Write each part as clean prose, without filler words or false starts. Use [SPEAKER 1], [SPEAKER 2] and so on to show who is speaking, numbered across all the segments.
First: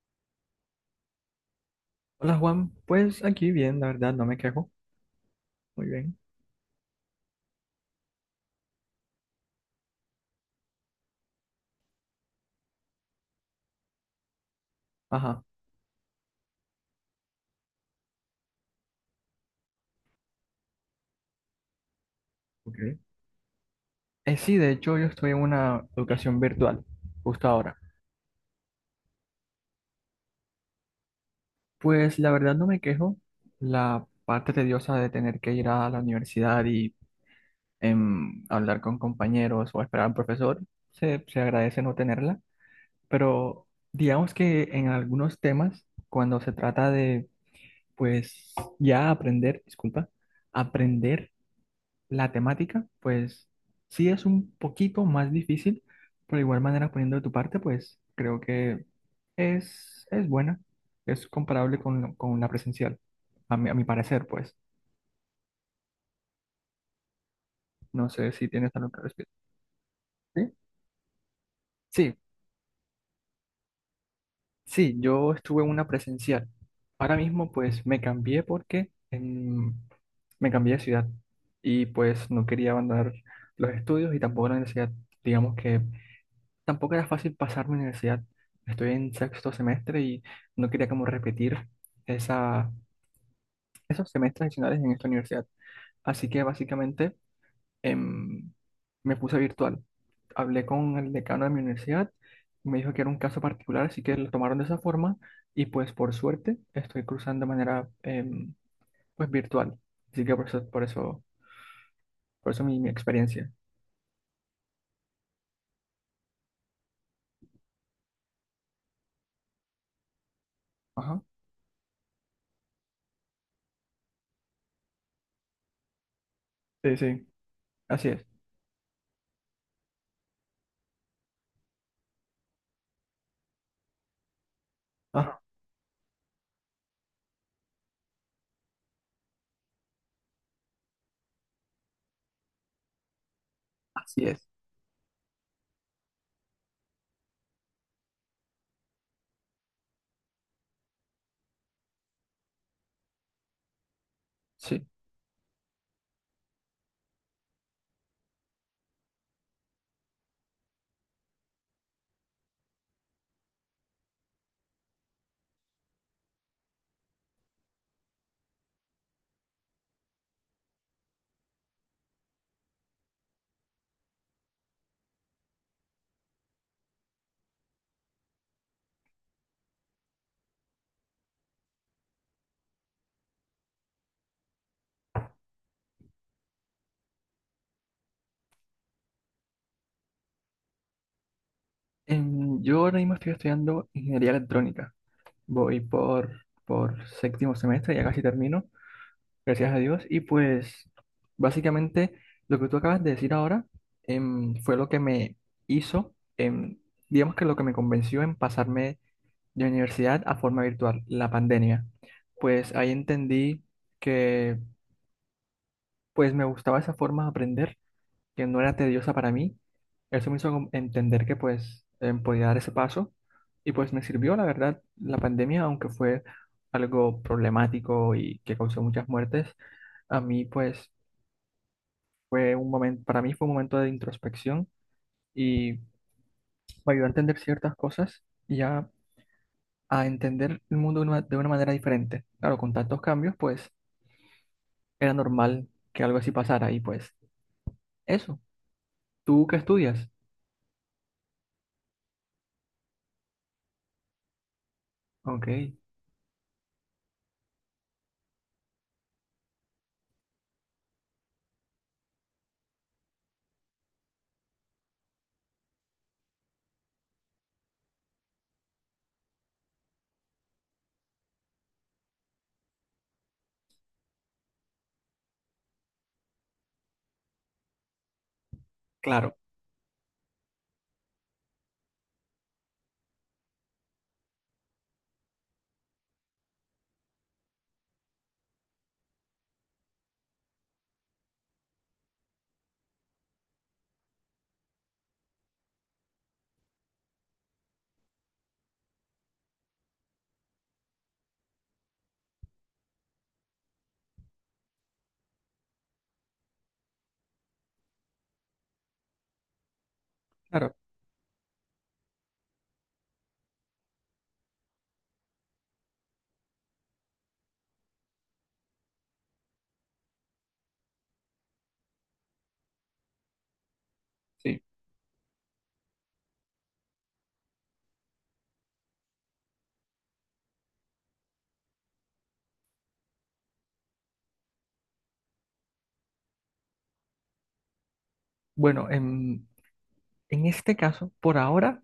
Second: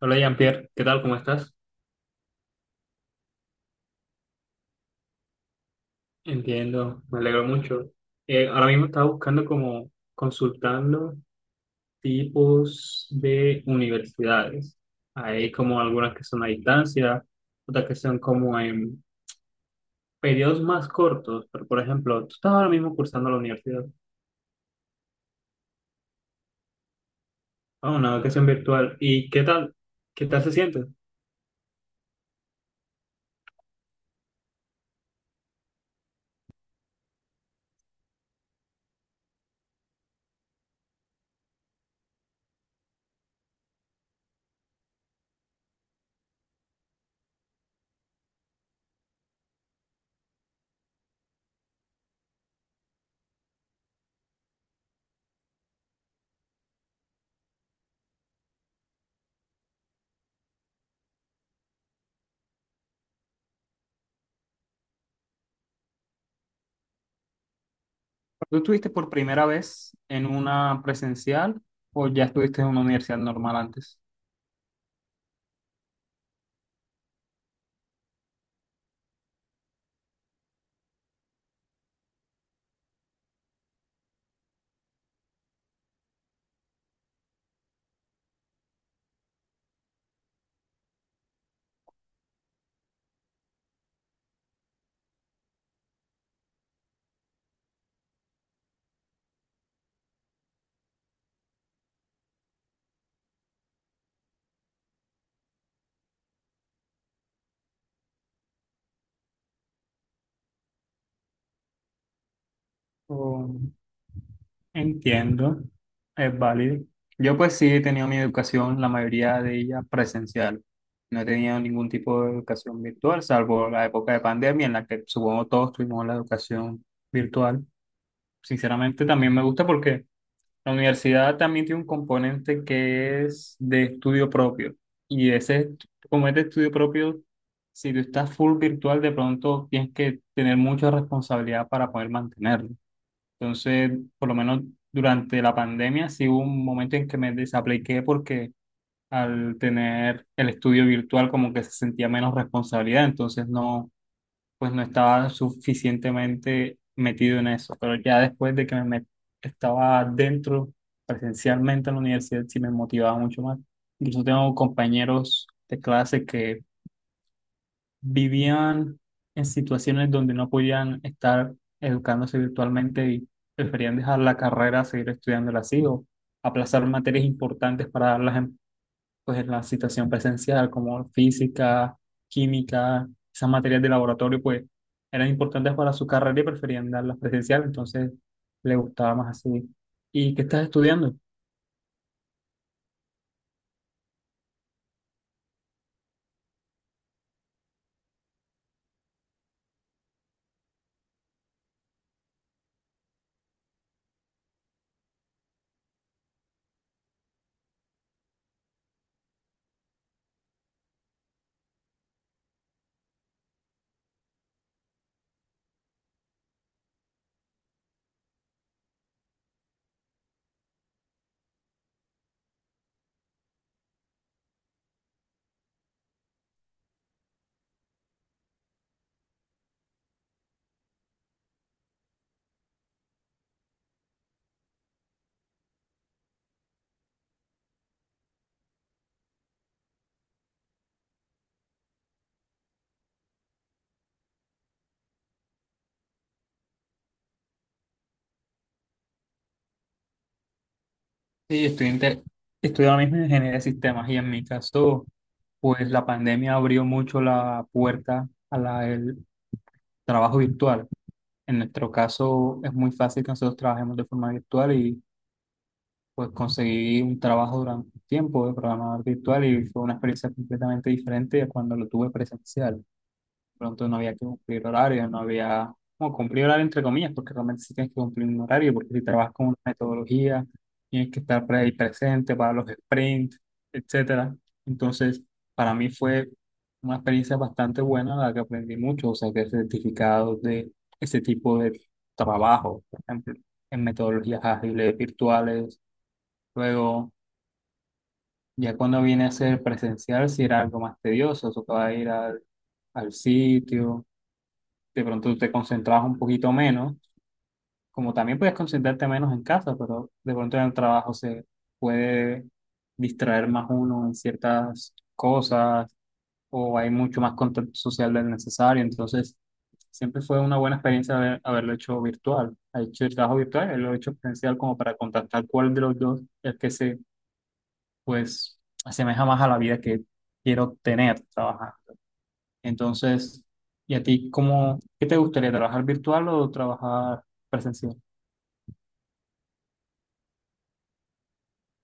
[SPEAKER 1] Hola Jean-Pierre, ¿qué tal? ¿Cómo estás?
[SPEAKER 2] Hola Juan, pues aquí bien, la verdad, no me quejo. Muy bien.
[SPEAKER 1] Entiendo, me alegro mucho. Ahora mismo estaba buscando como consultando tipos de universidades.
[SPEAKER 2] Ajá.
[SPEAKER 1] Hay como algunas que son a distancia, otras que son como en periodos más cortos, pero por ejemplo, tú estás ahora
[SPEAKER 2] Ok.
[SPEAKER 1] mismo cursando la universidad,
[SPEAKER 2] Sí, de hecho yo estoy en una educación virtual, justo ahora.
[SPEAKER 1] a una educación virtual, ¿y qué tal? ¿Qué tal se siente?
[SPEAKER 2] Pues la verdad no me quejo. La parte tediosa de tener que ir a la universidad y hablar con compañeros o esperar al profesor, se agradece no tenerla. Pero digamos que en algunos temas, cuando se trata de, pues, ya aprender, disculpa, aprender. La temática, pues sí es un poquito más difícil, pero de igual manera poniendo de tu parte, pues creo que es buena, es comparable con, con la presencial, a mi parecer, pues. No sé si
[SPEAKER 1] ¿Tú
[SPEAKER 2] tienes algo
[SPEAKER 1] estuviste
[SPEAKER 2] que
[SPEAKER 1] por
[SPEAKER 2] respecto.
[SPEAKER 1] primera vez en
[SPEAKER 2] ¿Sí?
[SPEAKER 1] una presencial o
[SPEAKER 2] Sí,
[SPEAKER 1] ya estuviste en una universidad normal antes?
[SPEAKER 2] sí, yo estuve en una presencial. Ahora mismo, pues me cambié porque me cambié de ciudad y pues no quería abandonar los estudios y tampoco la universidad. Digamos que tampoco era fácil pasar mi universidad. Estoy en 6.º semestre y no quería como repetir esa, esos semestres adicionales en esta universidad. Así que básicamente em, me puse virtual. Hablé con el decano de mi universidad, me dijo que era un caso particular, así que lo tomaron de esa forma y pues por suerte estoy cruzando de manera pues virtual. Así que por eso mi experiencia.
[SPEAKER 1] Entiendo, es válido. Yo pues sí he tenido mi educación, la mayoría de ella presencial. No
[SPEAKER 2] Ajá.
[SPEAKER 1] he tenido ningún tipo de educación virtual, salvo la época de pandemia en la que supongo todos tuvimos la educación
[SPEAKER 2] Sí, sí,
[SPEAKER 1] virtual.
[SPEAKER 2] así es.
[SPEAKER 1] Sinceramente también me gusta porque la universidad también tiene un componente que es de estudio propio. Y
[SPEAKER 2] Ajá.
[SPEAKER 1] ese, est- Como es de estudio propio, si tú estás full virtual, de pronto tienes que tener mucha responsabilidad para poder mantenerlo. Entonces,
[SPEAKER 2] Así
[SPEAKER 1] por lo
[SPEAKER 2] es.
[SPEAKER 1] menos durante la pandemia, sí hubo un momento en que me desapliqué porque al tener el estudio virtual como que se sentía menos responsabilidad, entonces no, pues no
[SPEAKER 2] Sí.
[SPEAKER 1] estaba suficientemente metido en eso. Pero ya después de que estaba dentro presencialmente en la universidad, sí me motivaba mucho más. Incluso tengo compañeros de clase que vivían en situaciones donde no podían estar educándose virtualmente y preferían dejar la carrera, seguir estudiándola así o aplazar materias importantes para darlas en, pues, en la situación presencial, como física, química, esas materias de laboratorio, pues eran importantes para su carrera y preferían darlas presencial, entonces le gustaba más así. ¿Y qué estás estudiando?
[SPEAKER 2] Yo ahora mismo estoy estudiando ingeniería electrónica. Voy por 7.º semestre, ya casi termino, gracias a Dios. Y pues básicamente lo que tú acabas de decir ahora fue lo que me hizo, digamos que lo que me convenció en pasarme de universidad a forma virtual, la pandemia. Pues ahí entendí que pues me gustaba esa forma de aprender que no era tediosa para mí. Eso me hizo como entender que pues podía dar ese paso y pues me sirvió, la verdad, la pandemia, aunque fue algo problemático y que causó muchas muertes, a mí pues fue un momento, para mí fue un momento de introspección y me ayudó a entender ciertas cosas y a entender el mundo de de una manera diferente. Claro, con tantos cambios pues era normal que algo así pasara y pues eso, ¿tú qué estudias?
[SPEAKER 1] Sí, estoy ahora mismo en ingeniería de sistemas y en mi caso,
[SPEAKER 2] Ok,
[SPEAKER 1] pues la pandemia abrió mucho la puerta el trabajo virtual. En nuestro caso es muy fácil que nosotros trabajemos de forma virtual y pues conseguí un trabajo durante un tiempo de programador virtual y fue una experiencia completamente diferente a cuando lo tuve presencial pronto no había que cumplir horario, no había, no, cumplir horario entre comillas, porque realmente sí tienes que cumplir un horario, porque si trabajas
[SPEAKER 2] claro,
[SPEAKER 1] con una metodología, tienes que estar ahí presente para los sprints, etcétera. Entonces, para mí fue una experiencia bastante buena, la que aprendí mucho, o sea, que certificados de ese tipo de trabajo, por ejemplo, en metodologías ágiles, virtuales, luego... Ya cuando viene a ser presencial, si era algo más tedioso, tocaba ir al, al sitio, de pronto te concentrabas un poquito menos, como también puedes concentrarte menos en casa, pero de pronto en el
[SPEAKER 2] claro,
[SPEAKER 1] trabajo se puede distraer más uno en ciertas cosas o hay mucho más contacto social del necesario, entonces siempre fue una buena experiencia haberlo hecho virtual. Ha hecho el trabajo virtual, él lo he hecho presencial
[SPEAKER 2] sí.
[SPEAKER 1] como para contactar cuál de los dos es que se, pues, asemeja más a la vida que quiero tener trabajando. Entonces, ¿y a ti cómo, qué te gustaría, trabajar virtual o trabajar presencial?
[SPEAKER 2] Bueno, en este caso, por ahora,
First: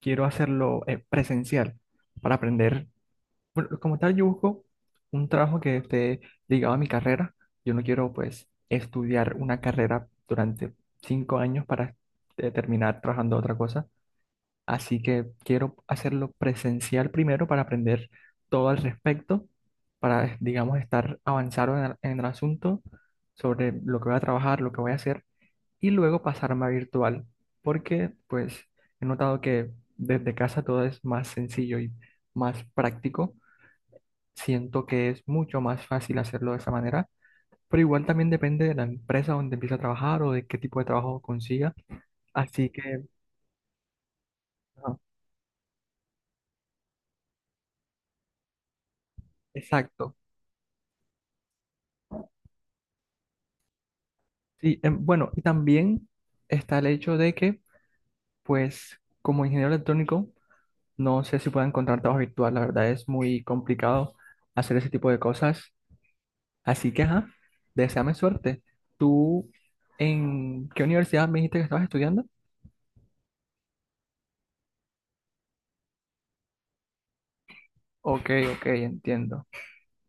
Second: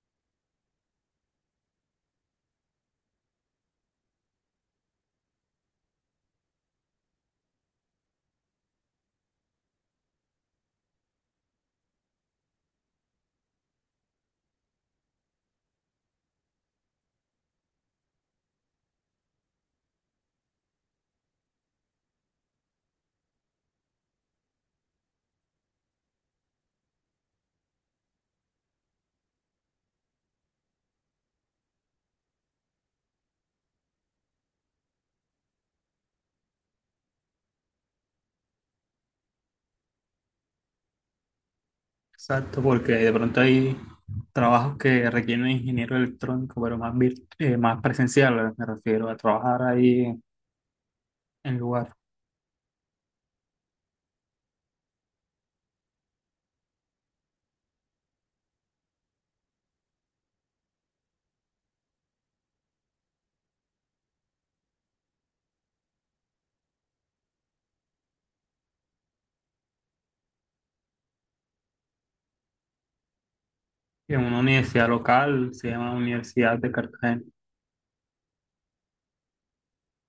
[SPEAKER 2] quiero hacerlo presencial para aprender. Bueno, como tal, yo busco un trabajo que esté ligado a mi carrera. Yo no quiero, pues, estudiar una carrera durante 5 años para terminar trabajando otra cosa. Así que quiero hacerlo presencial primero para aprender todo al respecto, para, digamos, estar avanzado en el asunto sobre lo que voy a trabajar, lo que voy a hacer y luego pasarme a virtual, porque pues he notado que desde casa todo es más sencillo y más práctico. Siento que es mucho más fácil hacerlo de esa manera, pero igual también depende de la empresa donde empiece a trabajar o de qué tipo de trabajo consiga.
[SPEAKER 1] Exacto,
[SPEAKER 2] Así
[SPEAKER 1] porque
[SPEAKER 2] que,
[SPEAKER 1] de pronto hay trabajos
[SPEAKER 2] ajá,
[SPEAKER 1] que requieren un ingeniero electrónico, pero más, más presencial, me refiero a trabajar ahí
[SPEAKER 2] exacto.
[SPEAKER 1] en lugar,
[SPEAKER 2] Sí, bueno, y también está el hecho de que, pues, como ingeniero electrónico, no sé si puedo encontrar trabajo virtual, la verdad es muy complicado hacer ese tipo de cosas. Así que, ajá, deséame suerte. ¿Tú en qué universidad me dijiste que estabas estudiando?
[SPEAKER 1] en una universidad local, se llama Universidad de Cartagena.
[SPEAKER 2] Ok, ok, entiendo.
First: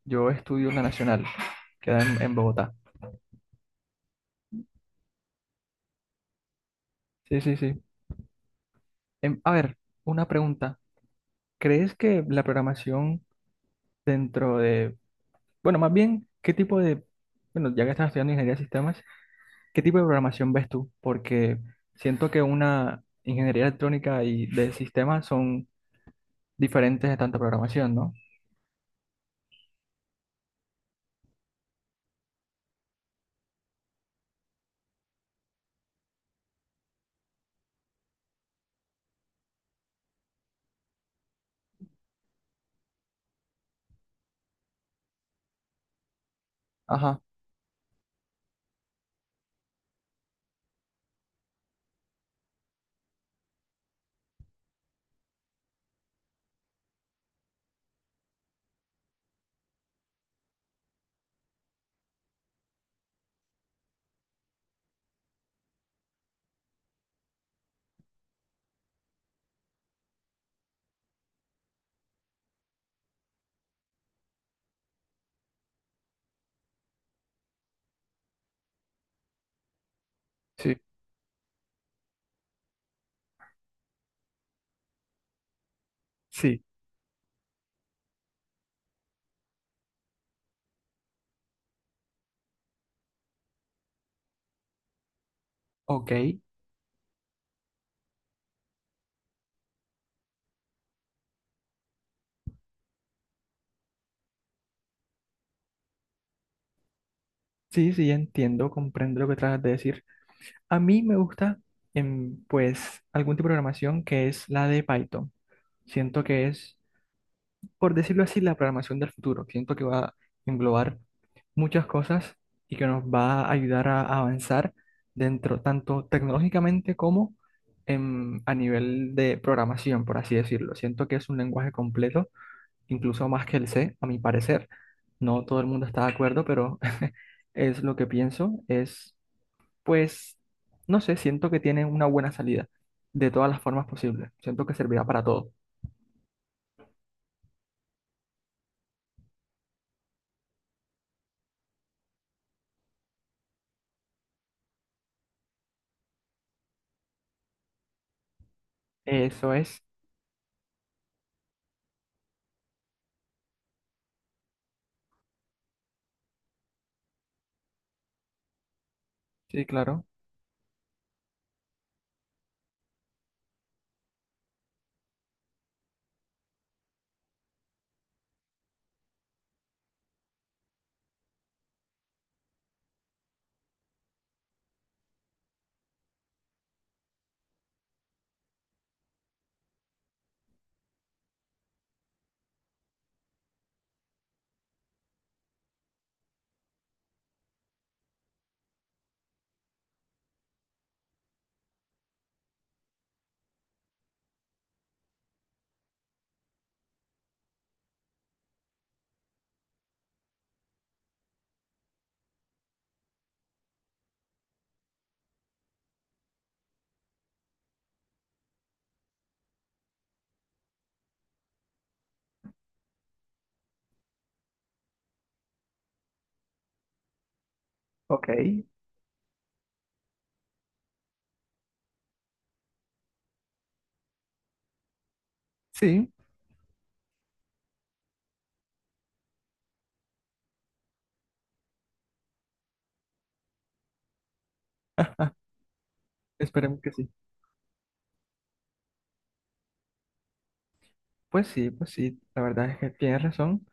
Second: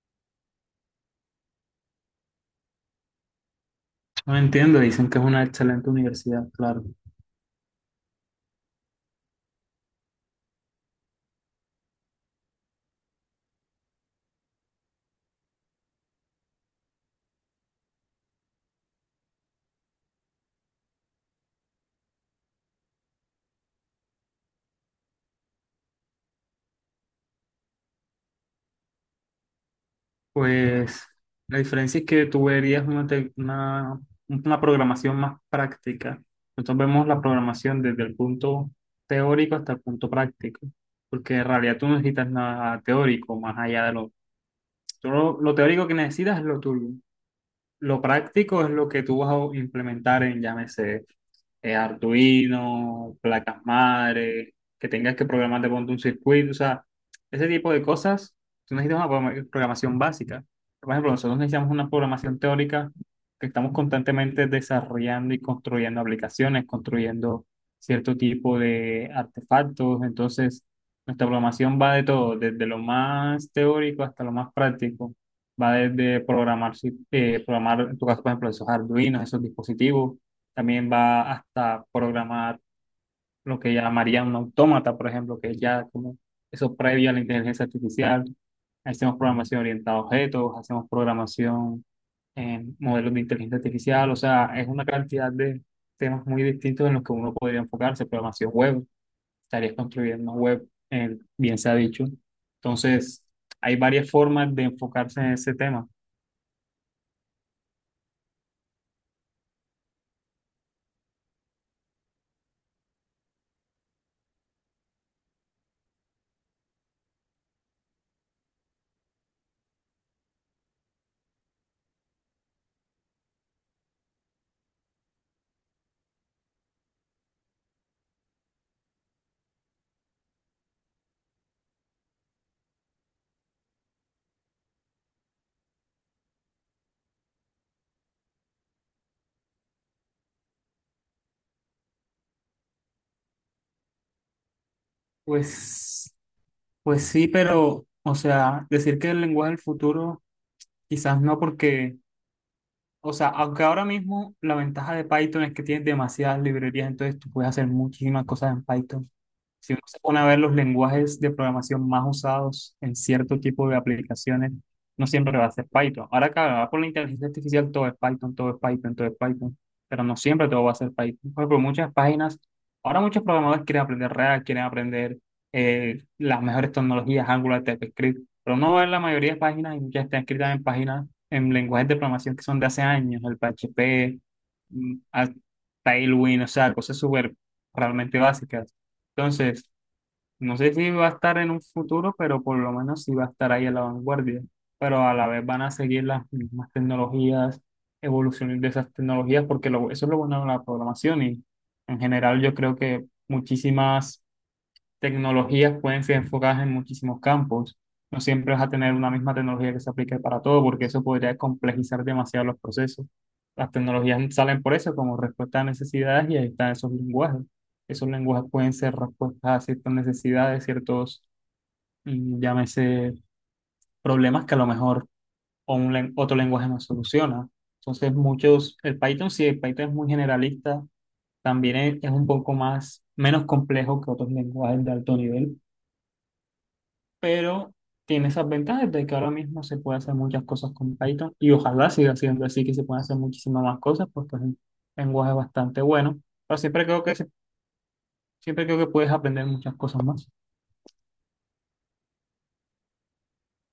[SPEAKER 2] Yo estudio en la Nacional, queda en Bogotá.
[SPEAKER 1] No entiendo, dicen que es una excelente universidad, claro.
[SPEAKER 2] Sí, sí, sí. A ver, una pregunta. ¿Crees que la programación dentro de, bueno, más bien, qué tipo de, bueno, ya que estás estudiando ingeniería de sistemas, qué tipo de programación ves tú? Porque siento que una ingeniería electrónica y de sistemas son diferentes de tanta programación, ¿no?
[SPEAKER 1] Pues la diferencia es que tú verías una programación más práctica. Nosotros vemos la programación desde el punto teórico hasta el punto práctico, porque en realidad tú no necesitas nada teórico más allá de lo... tú lo teórico que necesitas es lo tuyo.
[SPEAKER 2] Ajá,
[SPEAKER 1] Lo práctico es lo que tú vas a implementar en, llámese, Arduino, placas madre, que tengas que programar de pronto un circuito, o sea, ese tipo de cosas, tú necesitas una programa- programación básica. Por ejemplo, nosotros necesitamos una programación teórica que estamos constantemente desarrollando y construyendo aplicaciones, construyendo cierto tipo de artefactos, entonces nuestra programación va de todo, desde lo más teórico hasta lo más práctico. Va desde programar, si- programar, en tu caso, por ejemplo, esos Arduinos, esos dispositivos,
[SPEAKER 2] sí,
[SPEAKER 1] también va hasta programar lo que llamaría un autómata, por ejemplo, que es ya como
[SPEAKER 2] sí.
[SPEAKER 1] eso previo a la inteligencia artificial. Hacemos programación orientada a objetos, hacemos programación en modelos de inteligencia artificial. O sea, es una cantidad de
[SPEAKER 2] Ok,
[SPEAKER 1] temas muy distintos en los que uno podría enfocarse. Programación web, estarías construyendo una web, bien se ha dicho. Entonces, hay varias formas de enfocarse en ese tema.
[SPEAKER 2] sí, sí, entiendo, comprendo lo que tratas de decir. A mí me gusta, pues, algún tipo de programación que es la de Python. Siento que es, por decirlo así, la programación del futuro. Siento que va a englobar muchas cosas y que nos va a ayudar a avanzar dentro, tanto tecnológicamente como a nivel de programación, por así decirlo. Siento que es un lenguaje completo incluso más que el C, a mi parecer. No todo el mundo está de acuerdo, pero es lo que pienso. Es, pues, no sé, siento que tiene una buena salida de todas las formas posibles. Siento que servirá para todo.
[SPEAKER 1] Pues, pues sí, pero, o sea, decir que el lenguaje del futuro quizás no porque, o sea, aunque ahora mismo la ventaja de Python es que tienes demasiadas librerías, entonces tú puedes hacer muchísimas cosas en Python.
[SPEAKER 2] Eso
[SPEAKER 1] Si
[SPEAKER 2] es,
[SPEAKER 1] uno se pone a ver los lenguajes de programación más usados en cierto tipo de aplicaciones, no siempre va a ser Python. Ahora, claro, ahora por la inteligencia artificial todo es Python, todo es Python, todo es Python,
[SPEAKER 2] sí, claro.
[SPEAKER 1] pero no siempre todo va a ser Python. Por ejemplo, muchas páginas, ahora muchos programadores quieren aprender React, quieren aprender las mejores tecnologías, Angular, TypeScript pero uno ve la mayoría de páginas y ya están escritas en páginas, en lenguajes de programación que son de hace años, el PHP, mm, a- Tailwind, o sea, cosas súper realmente básicas. Entonces, no sé si va a estar en un futuro, pero por lo menos sí va a estar ahí a la vanguardia. Pero a la vez van a seguir las mismas tecnologías, evoluciones de esas tecnologías, porque eso es lo bueno de la programación y en general yo creo que muchísimas tecnologías pueden ser enfocadas en muchísimos campos. No siempre vas a tener una misma tecnología que se aplique para todo, porque eso podría complejizar demasiado los procesos. Las tecnologías salen por eso, como respuesta a necesidades, y ahí están esos lenguajes. Esos lenguajes pueden ser respuestas a ciertas necesidades, ciertos, llámese, problemas que a lo mejor o otro lenguaje no soluciona. Entonces,
[SPEAKER 2] Ok,
[SPEAKER 1] muchos, el Python sí, el Python es muy generalista, también es un poco más, menos complejo que otros lenguajes de alto nivel
[SPEAKER 2] sí,
[SPEAKER 1] pero tiene esas ventajas de que ahora mismo se puede hacer muchas cosas con Python y ojalá siga siendo así, que se puedan hacer muchísimas más cosas, porque es un lenguaje bastante bueno, pero
[SPEAKER 2] esperemos que sí.
[SPEAKER 1] siempre creo que puedes aprender muchas cosas más.
[SPEAKER 2] Pues sí, pues sí, la verdad es que tienes razón.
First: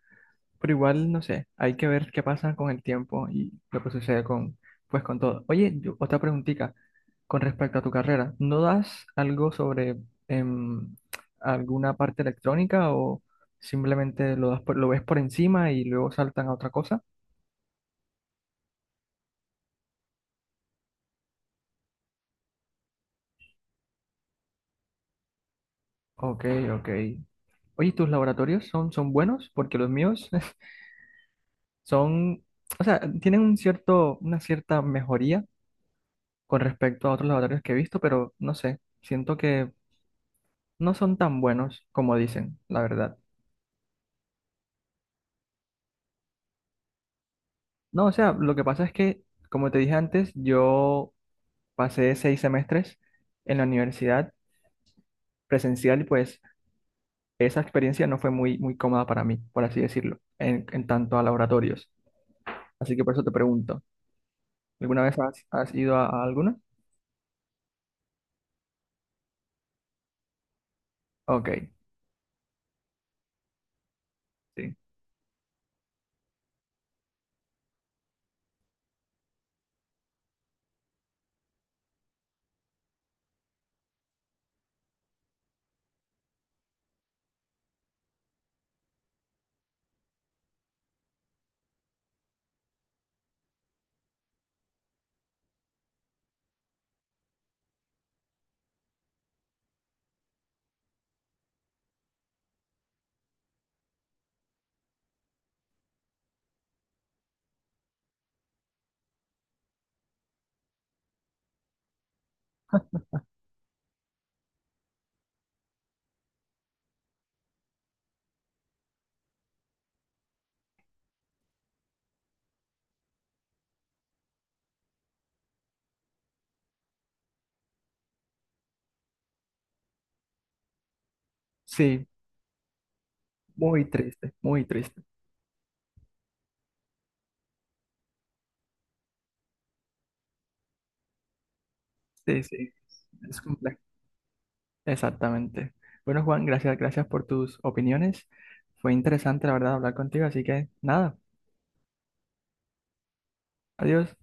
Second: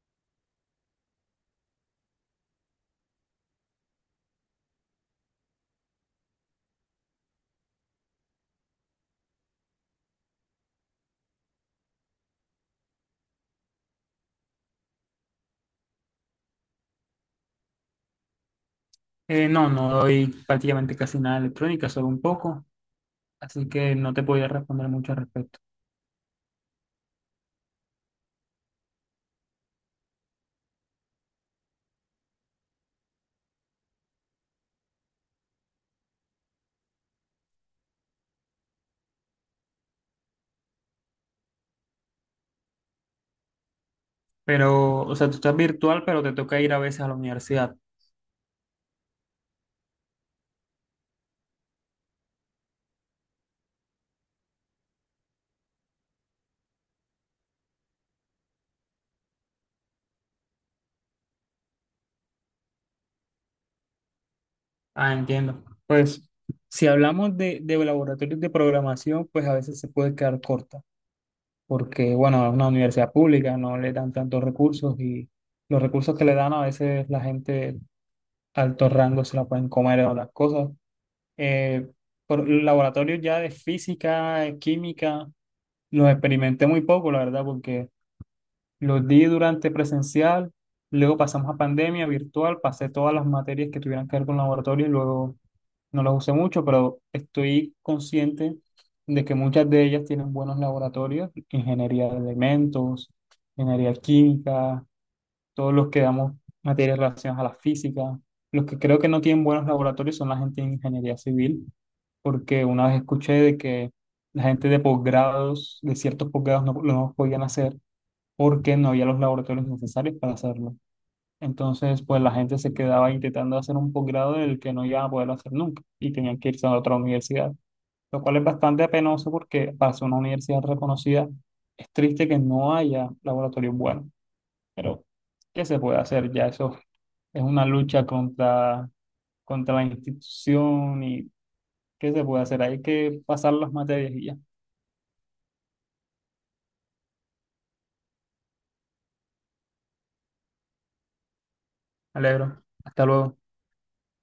[SPEAKER 2] Pero igual, no sé, hay que ver qué pasa con el tiempo y lo que sucede con, pues, con todo. Oye, otra preguntita con respecto a tu carrera. ¿No das algo sobre em, alguna parte electrónica o simplemente lo das lo ves por encima y luego saltan a otra cosa?
[SPEAKER 1] No, no doy prácticamente casi nada de electrónica, solo un poco, así que no te podría responder mucho al respecto.
[SPEAKER 2] Ok, ok. Oye, ¿tus laboratorios son buenos? Porque los míos son, o sea, tienen un cierto, una cierta mejoría con respecto a otros laboratorios que he visto, pero no sé, siento que no son tan buenos como dicen, la verdad.
[SPEAKER 1] Pero, o sea, tú estás virtual, pero te toca ir a veces a la universidad.
[SPEAKER 2] No, o sea, lo que pasa es que, como te dije antes, yo pasé 6 semestres en la universidad presencial y pues esa experiencia no fue muy cómoda para mí, por así decirlo, en tanto a laboratorios. Así que por eso te pregunto, ¿alguna
[SPEAKER 1] Ah,
[SPEAKER 2] vez
[SPEAKER 1] entiendo.
[SPEAKER 2] has ido
[SPEAKER 1] Pues,
[SPEAKER 2] a alguna?
[SPEAKER 1] si hablamos de laboratorios de programación, pues a veces se puede quedar corta
[SPEAKER 2] Ok,
[SPEAKER 1] porque, bueno, es una universidad pública, no le dan tantos
[SPEAKER 2] sí.
[SPEAKER 1] recursos y los recursos que le dan a veces la gente de alto rango se la pueden comer o las cosas. Eh, por laboratorios ya de física, química, los experimenté muy poco, la verdad, porque los di durante presencial, luego pasamos a pandemia virtual, pasé todas las materias que tuvieran que ver con laboratorio y luego no las usé mucho, pero estoy consciente de que muchas de ellas tienen buenos laboratorios, ingeniería de elementos, ingeniería química, todos los que damos materias relacionadas a la física. Los que creo que no tienen buenos laboratorios son la gente de ingeniería civil, porque una vez escuché de que la gente de posgrados, de ciertos posgrados, no, no podían hacer porque no había los laboratorios necesarios para hacerlo. Entonces, pues la gente se quedaba intentando hacer un posgrado del que no iban a poder hacer nunca y tenían que irse a otra universidad, lo cual es bastante penoso porque para ser una universidad reconocida es
[SPEAKER 2] Sí,
[SPEAKER 1] triste que no haya laboratorios
[SPEAKER 2] muy
[SPEAKER 1] buenos,
[SPEAKER 2] triste, muy triste.
[SPEAKER 1] pero ¿qué se puede hacer? Ya eso es una lucha contra la institución y ¿qué se
[SPEAKER 2] Sí,
[SPEAKER 1] puede hacer?
[SPEAKER 2] sí,
[SPEAKER 1] Hay que
[SPEAKER 2] es
[SPEAKER 1] pasar las
[SPEAKER 2] complejo.
[SPEAKER 1] materias y ya. Me
[SPEAKER 2] Exactamente. Bueno, Juan, gracias por tus opiniones. Fue interesante, la verdad, hablar contigo, así que nada,
[SPEAKER 1] alegro. Hasta luego.
[SPEAKER 2] adiós.